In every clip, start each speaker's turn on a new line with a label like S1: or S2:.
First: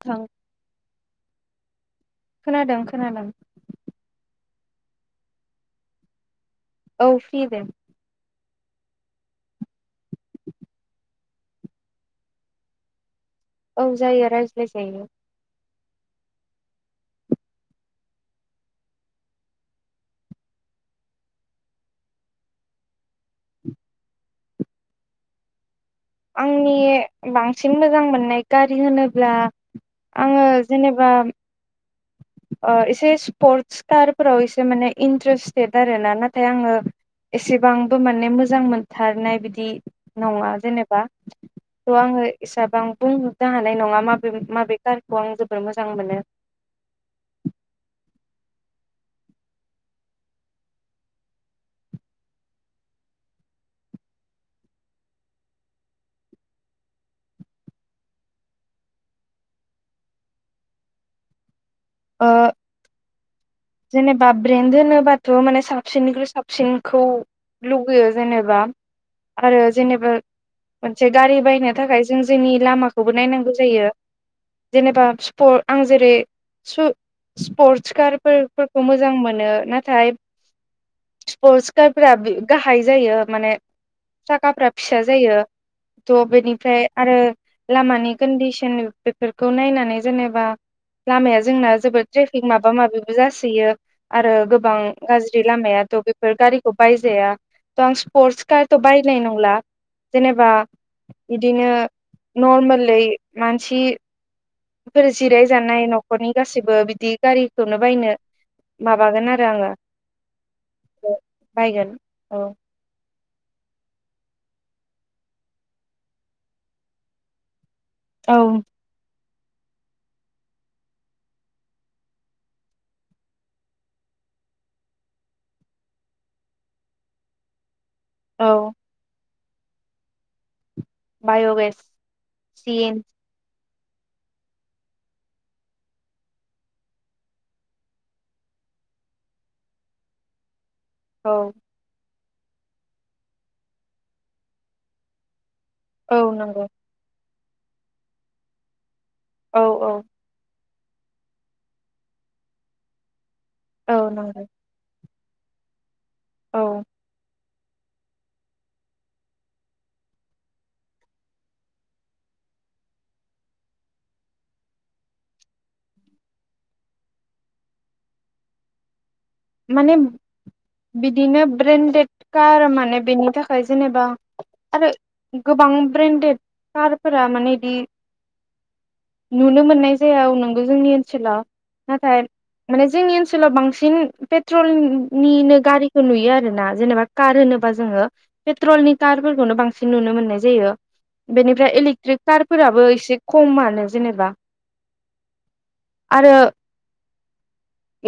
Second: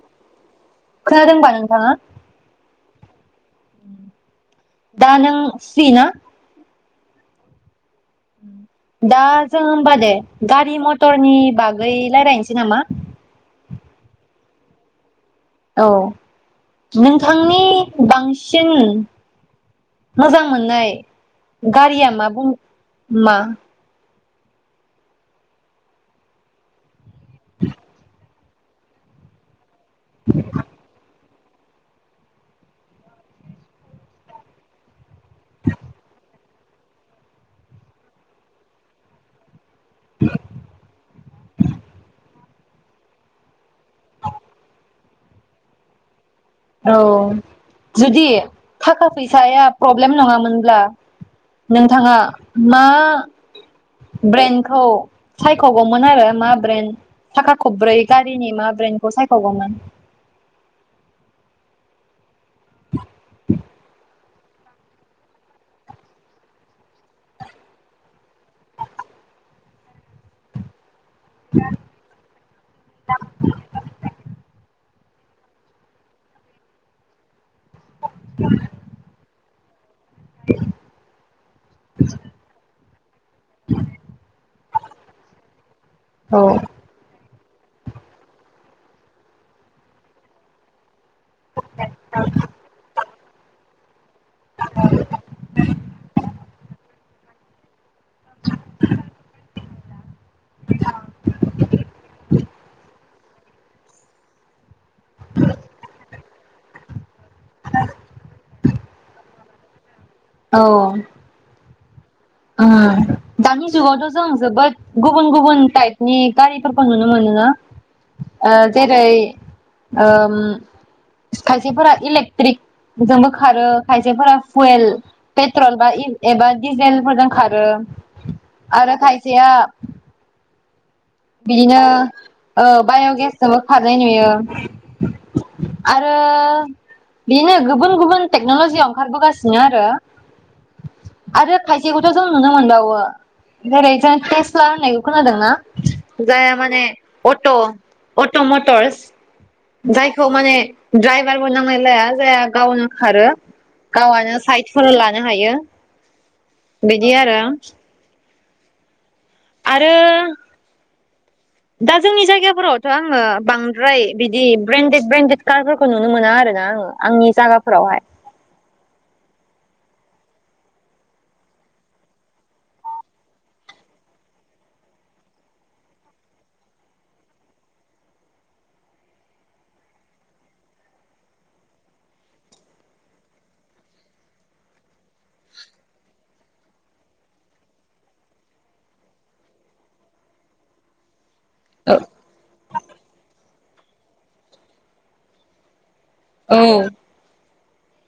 S1: थां
S2: खोनादोंबा नोंथाङा?
S1: खोनादों खोनादों।
S2: दा नों फ्रि ना?
S1: औ फि दे।
S2: दा जों बा दे। गारि मटर। नि बागै लारायसै नामा?
S1: औ जायो रा होजायो।
S2: औ नोंथांनि बांसिन मोजां मोननाय गारिया मा बुं मा?
S1: आंनि। बांसिन मोजां मोननाय। गारि होनोब्ला। आङो जेनेबा एसे स्पर्टसटारफोराव एसे माने इन्टारेस्टेड आरोना, नाथाय आङो एसेबांबो माने मोजां मोनथारनाय बिदि। नङा जेनेबा। थ' आङो एसेबांं बुंजोबनो हानाय नङा माबे माबे कारखौ आं जोबोर मोजां मोनो।
S2: औ जुदि थाखा फैसाया प्रब्लेम नङामोनब्ला नोंथाङा मा ब्रेन्डखौ सायख'गौमोन आरो मा ब्रेन्ड थाखा खब्रै गारिनि मा ब्रेन्डखौ सायख'गौमोन।
S1: ओ जेनेबा ब्रेन्ड होनोबाथ' माने साबसिननिख्रुइ साबसिनखौ लुगैयो जेनेबा आरो जेनेबा। मोनसे गारि बायनो थाखाय जों जोंनि लामाखौबो नायनांगौ जायो। जेनेबा स्प आं जेरै स्रु स्पर्टस कार फोर फोरखौ मोजां मोनो। नाथाय स्पर्टस कार फोरा गाहाय जायो माने साखाफ्रा। फिसा जायो। थ'
S2: औ
S1: बेनिफ्राय आरो। लामानि कन्दिसन बेफोरखौ नायनानै जेनेबा। जोंना जोबोद ट्रेफिक माबा माबिबो जासोयो। आरो गोबां गाज्रि लामायाथ' बेफोर गारिखौ बाय [unintelligible] आं स्पर्टस कार बायनाय नंला जेनेबा बिदिनो नर्मेलयै मानसि। बेफोर जिराय जानाय न'खरनि गासैबो बिदि। गारिखौनो बायनो। माबागोन आरो आङो। बायगोन। औ
S2: अ। दानि जुगावथ' जों जोबोद गुबुन गुबुन टाइपनि गारिफोरखौ नुनो मोनोना। ओ जेरै ओम खायसेफोरा इलेक्ट्रिक जोंबो खारो खायसेफोरा फुयेल पेट्रल बा एबा डिजेल मोजां खारो
S1: औ
S2: आरो खाय [unintelligible] बिदिनो
S1: बाय'गेस
S2: ओ
S1: सिन
S2: बाय'गेस जोबो खारनाय नुयो आरो बेनो गुबुन गुबुन टेक्न'लजियाव ओंखारबोगासिनो आरो
S1: औ
S2: आरो खायसे गो जों नुनो मोनबावो जेरै जों टेस्ला होननायखौ खोनादों ना?
S1: औ
S2: जाया
S1: नंगौ
S2: माने अट' अट' मटरस
S1: औ औ
S2: जायखौ माने ड्राइभारबो नांनायलाया जाया गावनो खारो
S1: औ
S2: गावानो
S1: नंगौ
S2: साइथफोर ला नो हायो।
S1: औ
S2: बिदि आरो [inaudible] आरो दा जोंनि जायगाफोरावथ' आङो बांद्राय बिदि ब्रेन्डेड ब्रेन्डेड कारफोरखौ नुनो मोना आरो ना आङो आंनि जायगाफोरावहाय
S1: माने बिदिनो ब्रेन्डेड कार माने बेनि थाखाय जेनेबा आरो गोबां ब्रेन्डेड कारफोरा माने बिदि नुनो मोननाय जाया नंगौ जोंनि ओनसोलाव नाथाय माने जोंनि ओनसोलाव बांसिन पेट्रलनिनो गारिखौ नुयो आरो ना जेनेबा कार होनोबा जोङो पेट्रलनि कारफोरखौनो बांसिन नुनो मोननाय जायो। बेनिफ्राय इलेकट्रिक कार फोराबो एसे खममा जेनेबा आरो
S2: औ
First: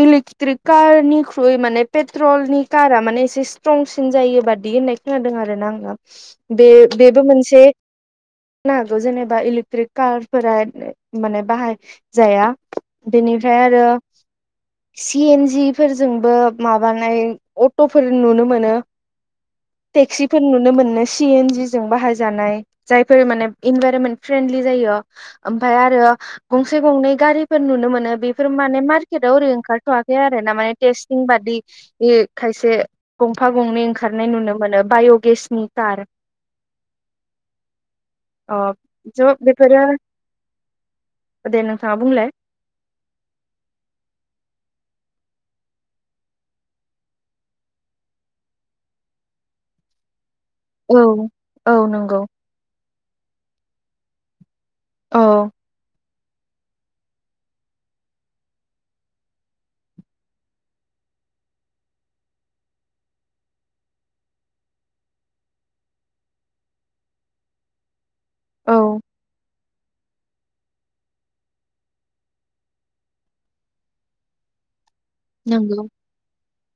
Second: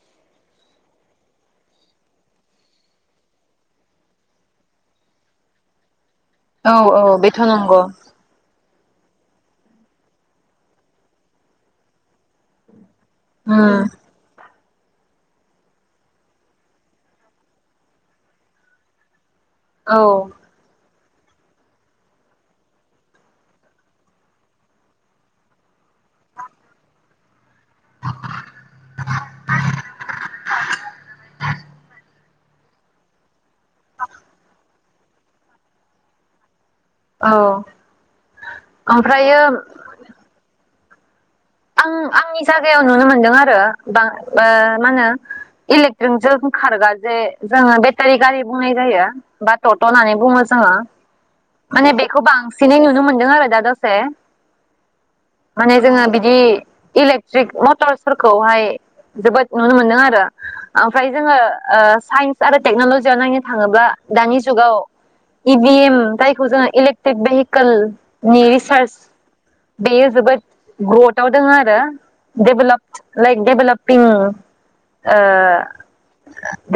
S1: इलेक्ट्रिक कारनिख्रुय माने पेट्रलनि कारा माने एसे स्ट्रंसिन जायो बादि होननाय खोनादों आरो ना आङो।
S2: औ औ
S1: बे-बेबो
S2: बेथ'
S1: मोनसे।
S2: नंगौ
S1: नो हागौ जेनेबा इलेकट्रिक कारफोरा माने बाहायजाया बिनिफ्राय आरो
S2: उम
S1: सि एन जि फोरजोंबो माबानाय अट'फोर नुनो मोनो।
S2: औ
S1: टेक्सिफोर नुनो मोनो सि एन जि जों बाहाय जानाय जायफोर माने इनभाइरमेन्ट फ्रेन्लि जायो ओमफ्राय आरो गंसे गंनै गारिफोर नुनो मोनो बेफोर माने टाव ओरै ओंखारथ'वाखै आरो ना माने टेस्टिं बादि इमेइल खायसे गंफा गंनै ओंखारनाय नुनो मोनो बाय'गेसनि कार।
S2: औ
S1: अ ज'
S2: ओमफ्रायो
S1: बेफोरो दे नोंथाङा
S2: आं
S1: बुंलाय
S2: आंनि जागायाव नुनो मोनदों आरो बां ओ मा होनो इलेक्ट्रिकजों खारग्रा जे जोङो बेटारि गारि बुंनाय जायो बा टट' होननानै बुङो। जों
S1: औ औ
S2: माने
S1: नंगौ
S2: बेखौ बांसिनै नुनो मोनो दं आरो दा दसे
S1: औ
S2: माने जोङो बे बिदि इलेकट्रिक मटरसफोरखौहाय जोबोद नुनो मोनदों आरो ओमफ्राय जोङो ओ साइन्स आरो टेक्नलजियाव नायनो थाङोब्ला दानि जुगाव इभिएम जायखौ जोङो इलेक्ट्रिक भेहिकेल नि सारस
S1: औ
S2: बेयो जोबोद ग्रथाव दङ आरो डेभेलप लाइक डेभेलपिं ओ
S1: नंगौ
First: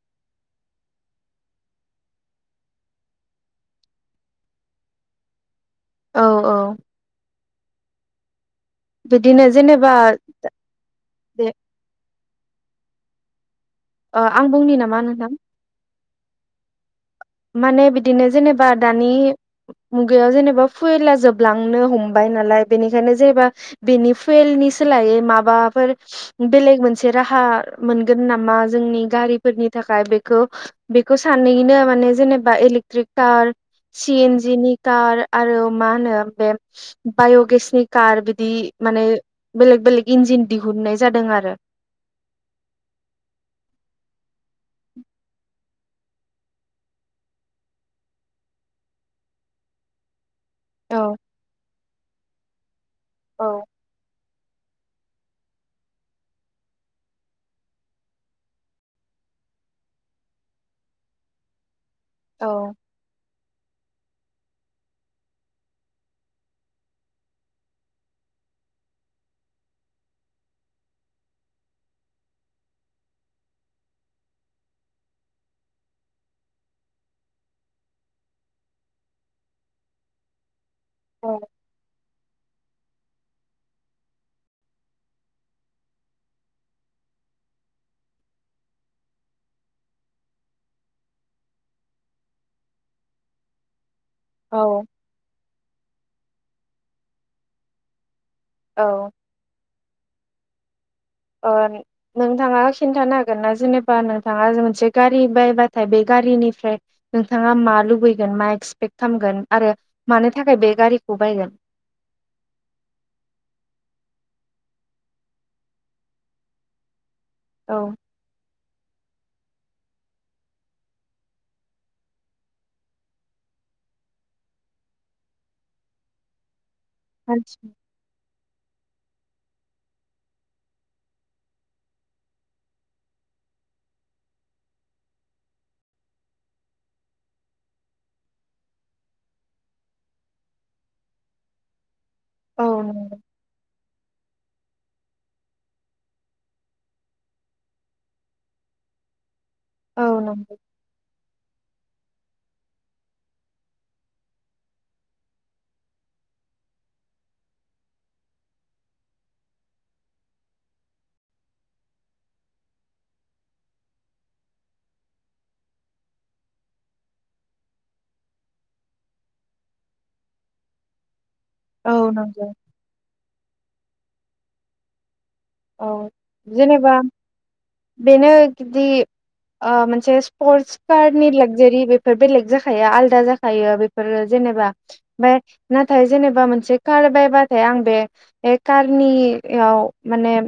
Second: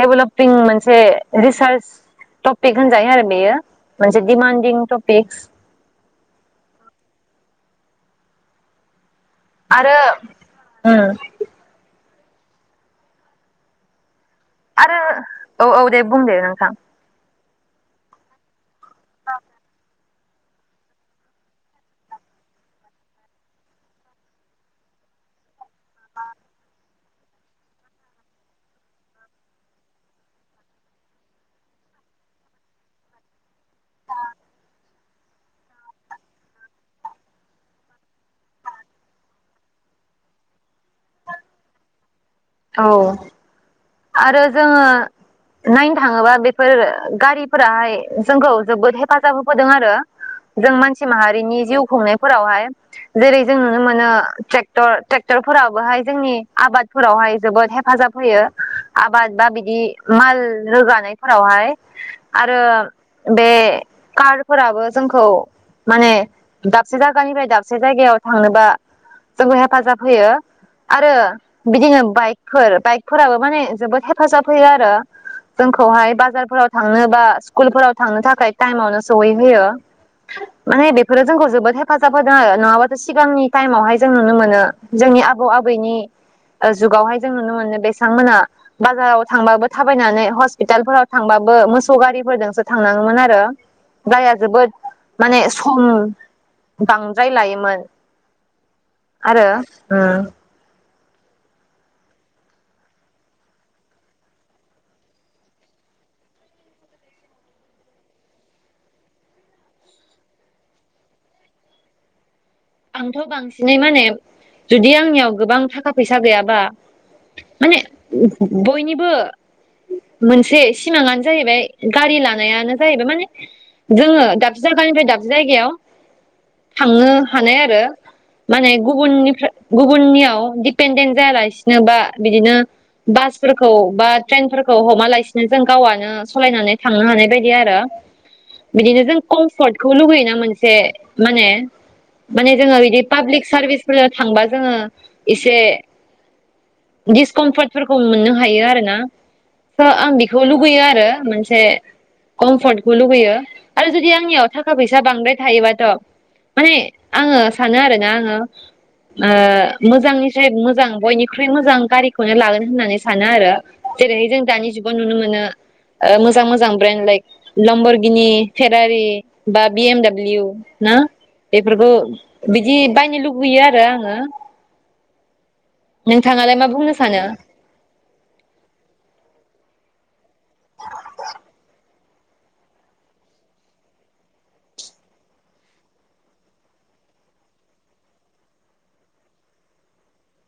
S2: डेभलपिं मोनसे रिसार्च टपिक होनजायो आरो बेयो मोनसे डिमान्डिं टपिक
S1: औ औ बिदिनो जेनेबा
S2: आरो उम
S1: दे ओ आं बुंनि
S2: आरो
S1: नामा नोंथां?
S2: औ औ दे बुं दे नोंथां।
S1: माने बिदिनो जेनेबा दानि मुगायाव जेनेबा फुवेला जोबलांनो हमबाय नालाय बेनिखायनो जेनेबा बेनि फुवेलनि सोलायै माबा फोर बेलेग मोनसे मोनसे राहा मोनगोन नामा जोंनि गारिफोरनि थाखाय बेखौ बेखौ सानैनो माने जेनेबा इलेकट्रिक कार सि एन जिनि कार आरो मा होनो बे बायगेसनि कार बिदि माने बेलेग बेलेक इन्जिन दिहुनाय जादों आरो।
S2: औ आरो जोङो नायनो थाङोबा बेफोर गारिफोराहाय जोंखौ जोबोद हेफाजाब होबोदों आरो। जों मानसि
S1: औ
S2: माहारिनि जिउ खुंनायफोरावहाय जेरै जों
S1: औ
S2: नुनो मोनो ट्रेक्टर ट्रेक्टरफोराबोहाय जोंनि आबादफोरावहाय जोबोद हेफाजाब होयो। आबाद बा बिदि माल रोगानायफोरावहाय। आरो बे कारफोराबो जोंखौ माने दाबसे जायगानिफ्राय दाबसे जायगायाव थांनोबा जोंनो हेफाजाब होयो आरो बिदिनो बाइकफोर बाइक फोराबो माने जोबोद हेफाजाब होयो आरो जोंखौहाय बाजारफोराव थांनो बा स्कुलफोराव थांनो थाखाय टाइमावनो सहैहोयो। माने बेफोरो
S1: औ
S2: जोंखौ जोबोद हेफाजाब होदों आरो। नङाबाथ' सिगांनि टाइमावहाय जों नुनो मोनो जोंनि आबौ आबैनि जुगावहाय जों नुनो मोनो बे बिथांमोना बाजाराव थांबाबो थाबायनानै हस्पितालफोराव थांबाबो मोसौ गारिफोरजोंसो थांनांगौमोन आरो [inaudible] जोबोद
S1: औ
S2: माने सम बांद्राय लायोमोन
S1: औ
S2: आरो ओम
S1: ओ नोंथाङा खिन्थानो हागोन ना जेनेबा नोंथाङा मोनसे गारि बायबाथाय बे गारिनिफ्राय नोंथाङा मा लुबैगोन मा एक्सपेक्ट खालामगोन आरो मानो थाखाय बे गारिखौ बायगोन?
S2: आंथ' बांसिनै माने जुदि आंनियाव गोबां थाखा फैसा गैयाबा माने
S1: औ
S2: बयनिबो मोनसे सिमाङानो जाहैबाय गारि लानायानो जाहैबाय माने जोङो दाबसे जायगानिफ्राय दाबसे जायगायाव थाङो हानाय
S1: मानसि
S2: आरो माने गुबुननिफ्राय गुबुननियाव दिडपेन्डेन्ट जायालासिनो बा बिदिनो बासफोरखौ बा ट्रेनफोरखौ हमा लासिनो जों गावआनो सालायनानै थांनो हानाय बायदि आरो बिदिनो जों कमफर्टखौ लुगैयो ना मोनसे माने माने
S1: औ
S2: जोङो बिदि
S1: नंगौ
S2: पाब्लिक सारभिसफोर थांबा जोङो एसे दिस कमफर्टफोरखौ मोननो हायो आरोना ओ
S1: औ
S2: आं बेखौ
S1: नंगौ
S2: लुुबैयो आरो मोनसे कम्फर्टखौ लुुबैयो आरो जुदि आंनियाव थाखा फैसा बांद्राय थायोबाथ' माने आङो सानो आरो ना आङो ओ मोजांनिफ्राय मोजां बयनिख्रुय मोजां गारिखौनो लागोन होननानै सानोआरो जेरैहाय जों दानि जुगाव नुनो मोनो ओ मोजां मोजां ब्रेन्ड लाइक लम्बरगिनि फेरारि बा बिएमडाब्लिउ ना बेफोरखौ
S1: औ नंगौ
S2: बिदि बायनो लुबैयोआरो आं ङो
S1: औ जेनेबा बेनो जदि ओ मोनसे स्पर्टस कारनि लागजारि बेफोर बेलेग जाखायो आलदा जाखायो बेफोरो जेनेबा ओमफ्राय नाथाय जेनेबा मोनसे कार बायबाथाय आं बे कारनियाव माने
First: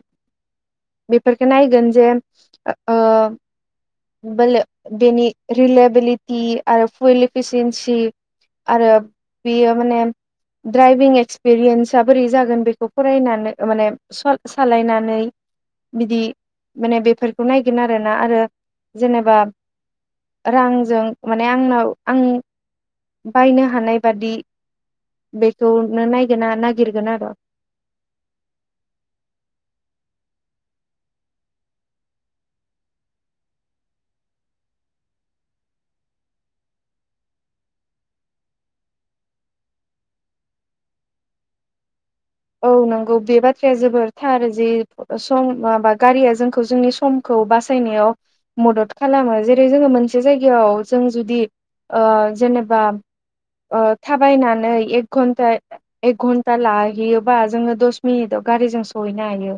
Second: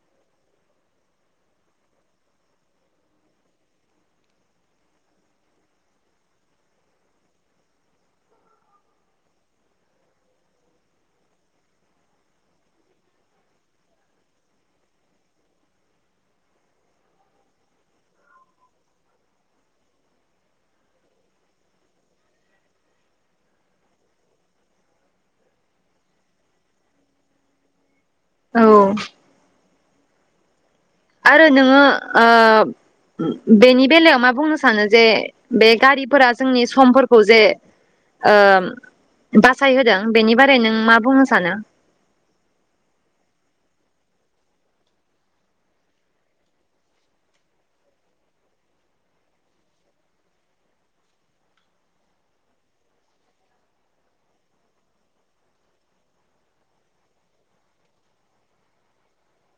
S1: बेफोरखौ नायगोन जे ओ बेले बेनि रिलेबिलिटि आरो फुल एफिसिनसि आरो बियो माने ड्राइभिं एक्सपिरियेनसा बोरै जागोन बेखौ फरायनानै माने सालायनानै बिदि माने बेफोरखौ नायगोन आरोना आरो जेनेबा रांजों माने आंनाव आं बायनो हानाय बादि बेखौनो नायगोन ना नायगिरगोन आर
S2: औ आरो नोङो ओ बेनि बेलायाव मा बुंनो सानो जे बे गारिफोरा जोंनि समफोरखौ जे ओ बासायहोदों बेनि बारै नों मा बुंनो सानो
S1: औ नंगौ बे बाथ्राया जोबोर थार जे सम माबा गारिया जोंखौ जोंनि समखौ बासायनायाव मदद खालामो जेरै जोङो मोनसे जायगायाव जों जुदि ओ जेनेबा ओ थाबायनानै एक घन्टा एक घन्टा लाहैयो बा जोङो दस मिनिटाव गारिजों सहैनो हायो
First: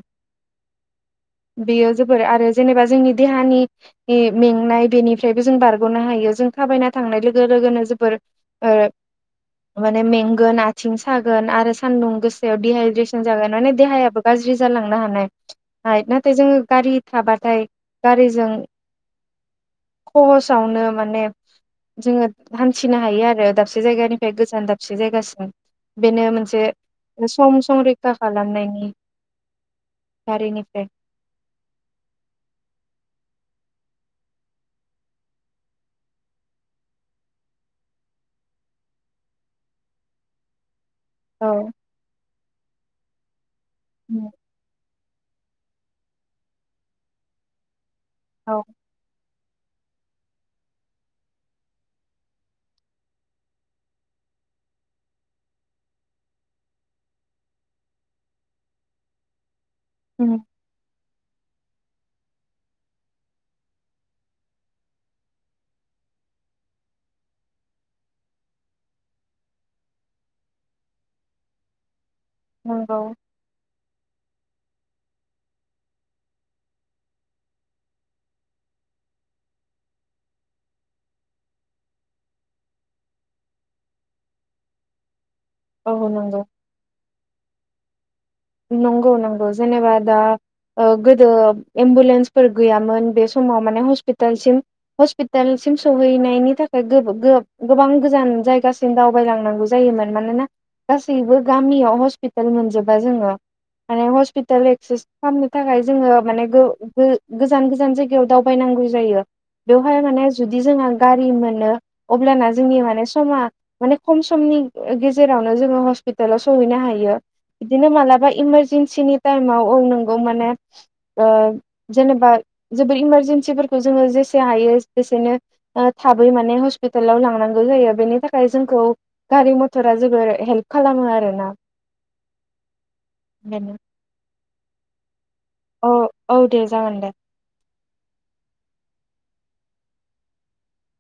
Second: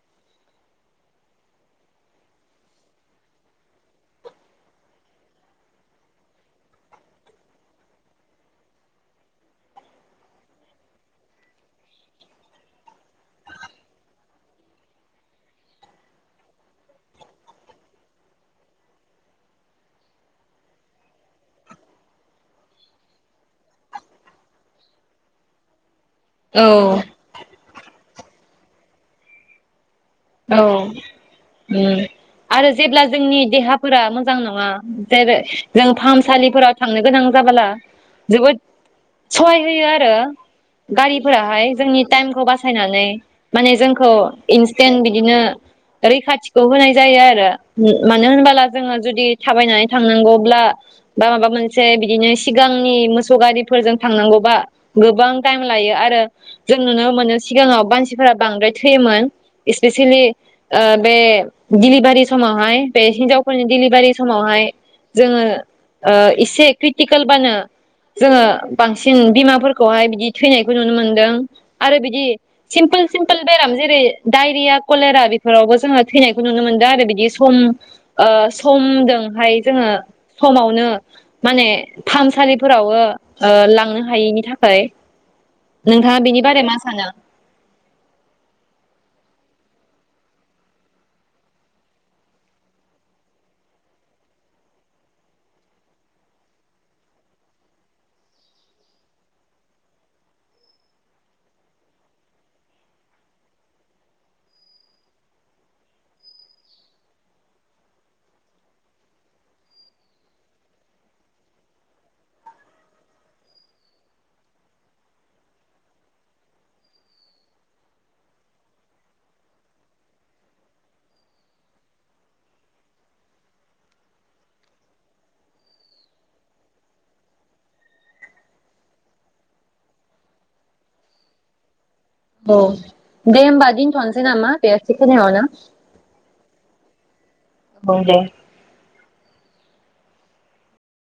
S1: बेयो जोबोर आरो जेनेबा जोंनि देहानि मेंनाय बेनिफ्रायबो जों बारगनो हायो जों थाबायना थांनाय लोगो लोगोनो जोबोर ओ माने मेंगोन आथिं सागोन आरो सानदुं गोस सायाव डि हाइद्रेसन जागोन माने देहायाबो गाज्रि जालांनो हानाय नाथाय जोङो गारि थाबाथाय गारिजों खहसावनो माने जोङो हान्थिनो हायो आरो दाबसे जायगानिफ्राय गोजान दाबसे जायगासिम बेनो मोनसे
S2: औ
S1: सम संरैखा खालामनायनि
S2: औ
S1: गारिनिफ्राय
S2: उम आरो जेब्ला जोंनि देहाफोरा मोजां नोङा जेरै जों फाहामसालिफोराव थांनो गोनां जाबोला जोबोद सहाय होयो आरो
S1: औ
S2: गारिफोराहाय जोंनि टाइमखौ बासायनानै माने जोंखौ इनस जों बिदिनो रैखाथिखौ होनाय जायो आरो मानो
S1: औ
S2: होनबाला जोङो जुदि थाबायनानै थांनांगौब्ला बा माबा मोनसे बिदिनो सिगांनि मोसौ गारिफोरजों थांनांगौबा गोबां टाइम लायो आरो जों नुनो मोनो सिगाङाव मानसिफोरा बांद्राय थैयोमोन इसपेसिलि ओ बे दिलिभारि समावहाय बे हिनजावफोरनि डिलिभारि समावहाय जोङो ओ एसे क्रिटिकेलबानो जोङो बांसिन बिमाफोरखौहाय बिदि थैनायखौ नुनो मोनदों आरो बिदि
S1: नंगौ
S2: सिमपोल सिमपोल बेराम जेरै डायरिया कलेरा बेफोरावबो जोङो थैनायखौ नुनो मोनदों आरो बिदि सम ओ समजोंहाय जोङो समावनो माने फाहामसालिफोरावबो ओ लांनो हायैनि थाखाय
S1: औ
S2: नोंथाङा
S1: नंगौ
S2: बेनि बारै मा सानो
S1: नंगौ नंगौ जेनेबा दा ओ गोदो एम्बुलेन्सफोर गैयामोन बे समाव माने हस्पिटालसिम हस्पिटालसिम सहैनायनि थाखाय गोब-गोब-गोबां गोजान जायगासिम दावबायलांनांगौ जायोमोन मानोना गासैबो गामियाव हस्पिटाल मोनजोबा जोङो माने हस्पिटाल एक्सेस खालामनो थाखाय जोङो माने गो-गो-गोजान गोजान जायगायाव दावबायनांगौ जायो बेवहाय माने जुदि जोंहा गारि मोनो अब्लाना जोंनि माने समा माने खम समनि गेजेरावनो जोङो हस्पिटालाव सहैनो हायो बिदिनो मालाबा इमारजेेनसिनि टाइमाव औ नोंगौ माने ओ जेनेबा जोबोर इमारजेेनसिफोरखौ जोङो जेसे हायो जसेनो थाबै माने हस्पिटालाव लांनांगौ जायो बेनि थाखाय जोंखौ गारि मथरा जोबोर हेल्प खालामो आरोना
S2: औ दे होमबा
S1: बेनो
S2: दिनथ नोसै नामा बे एसे खिनियावनो
S1: औ औ दे जागोन दे
S2: औ दे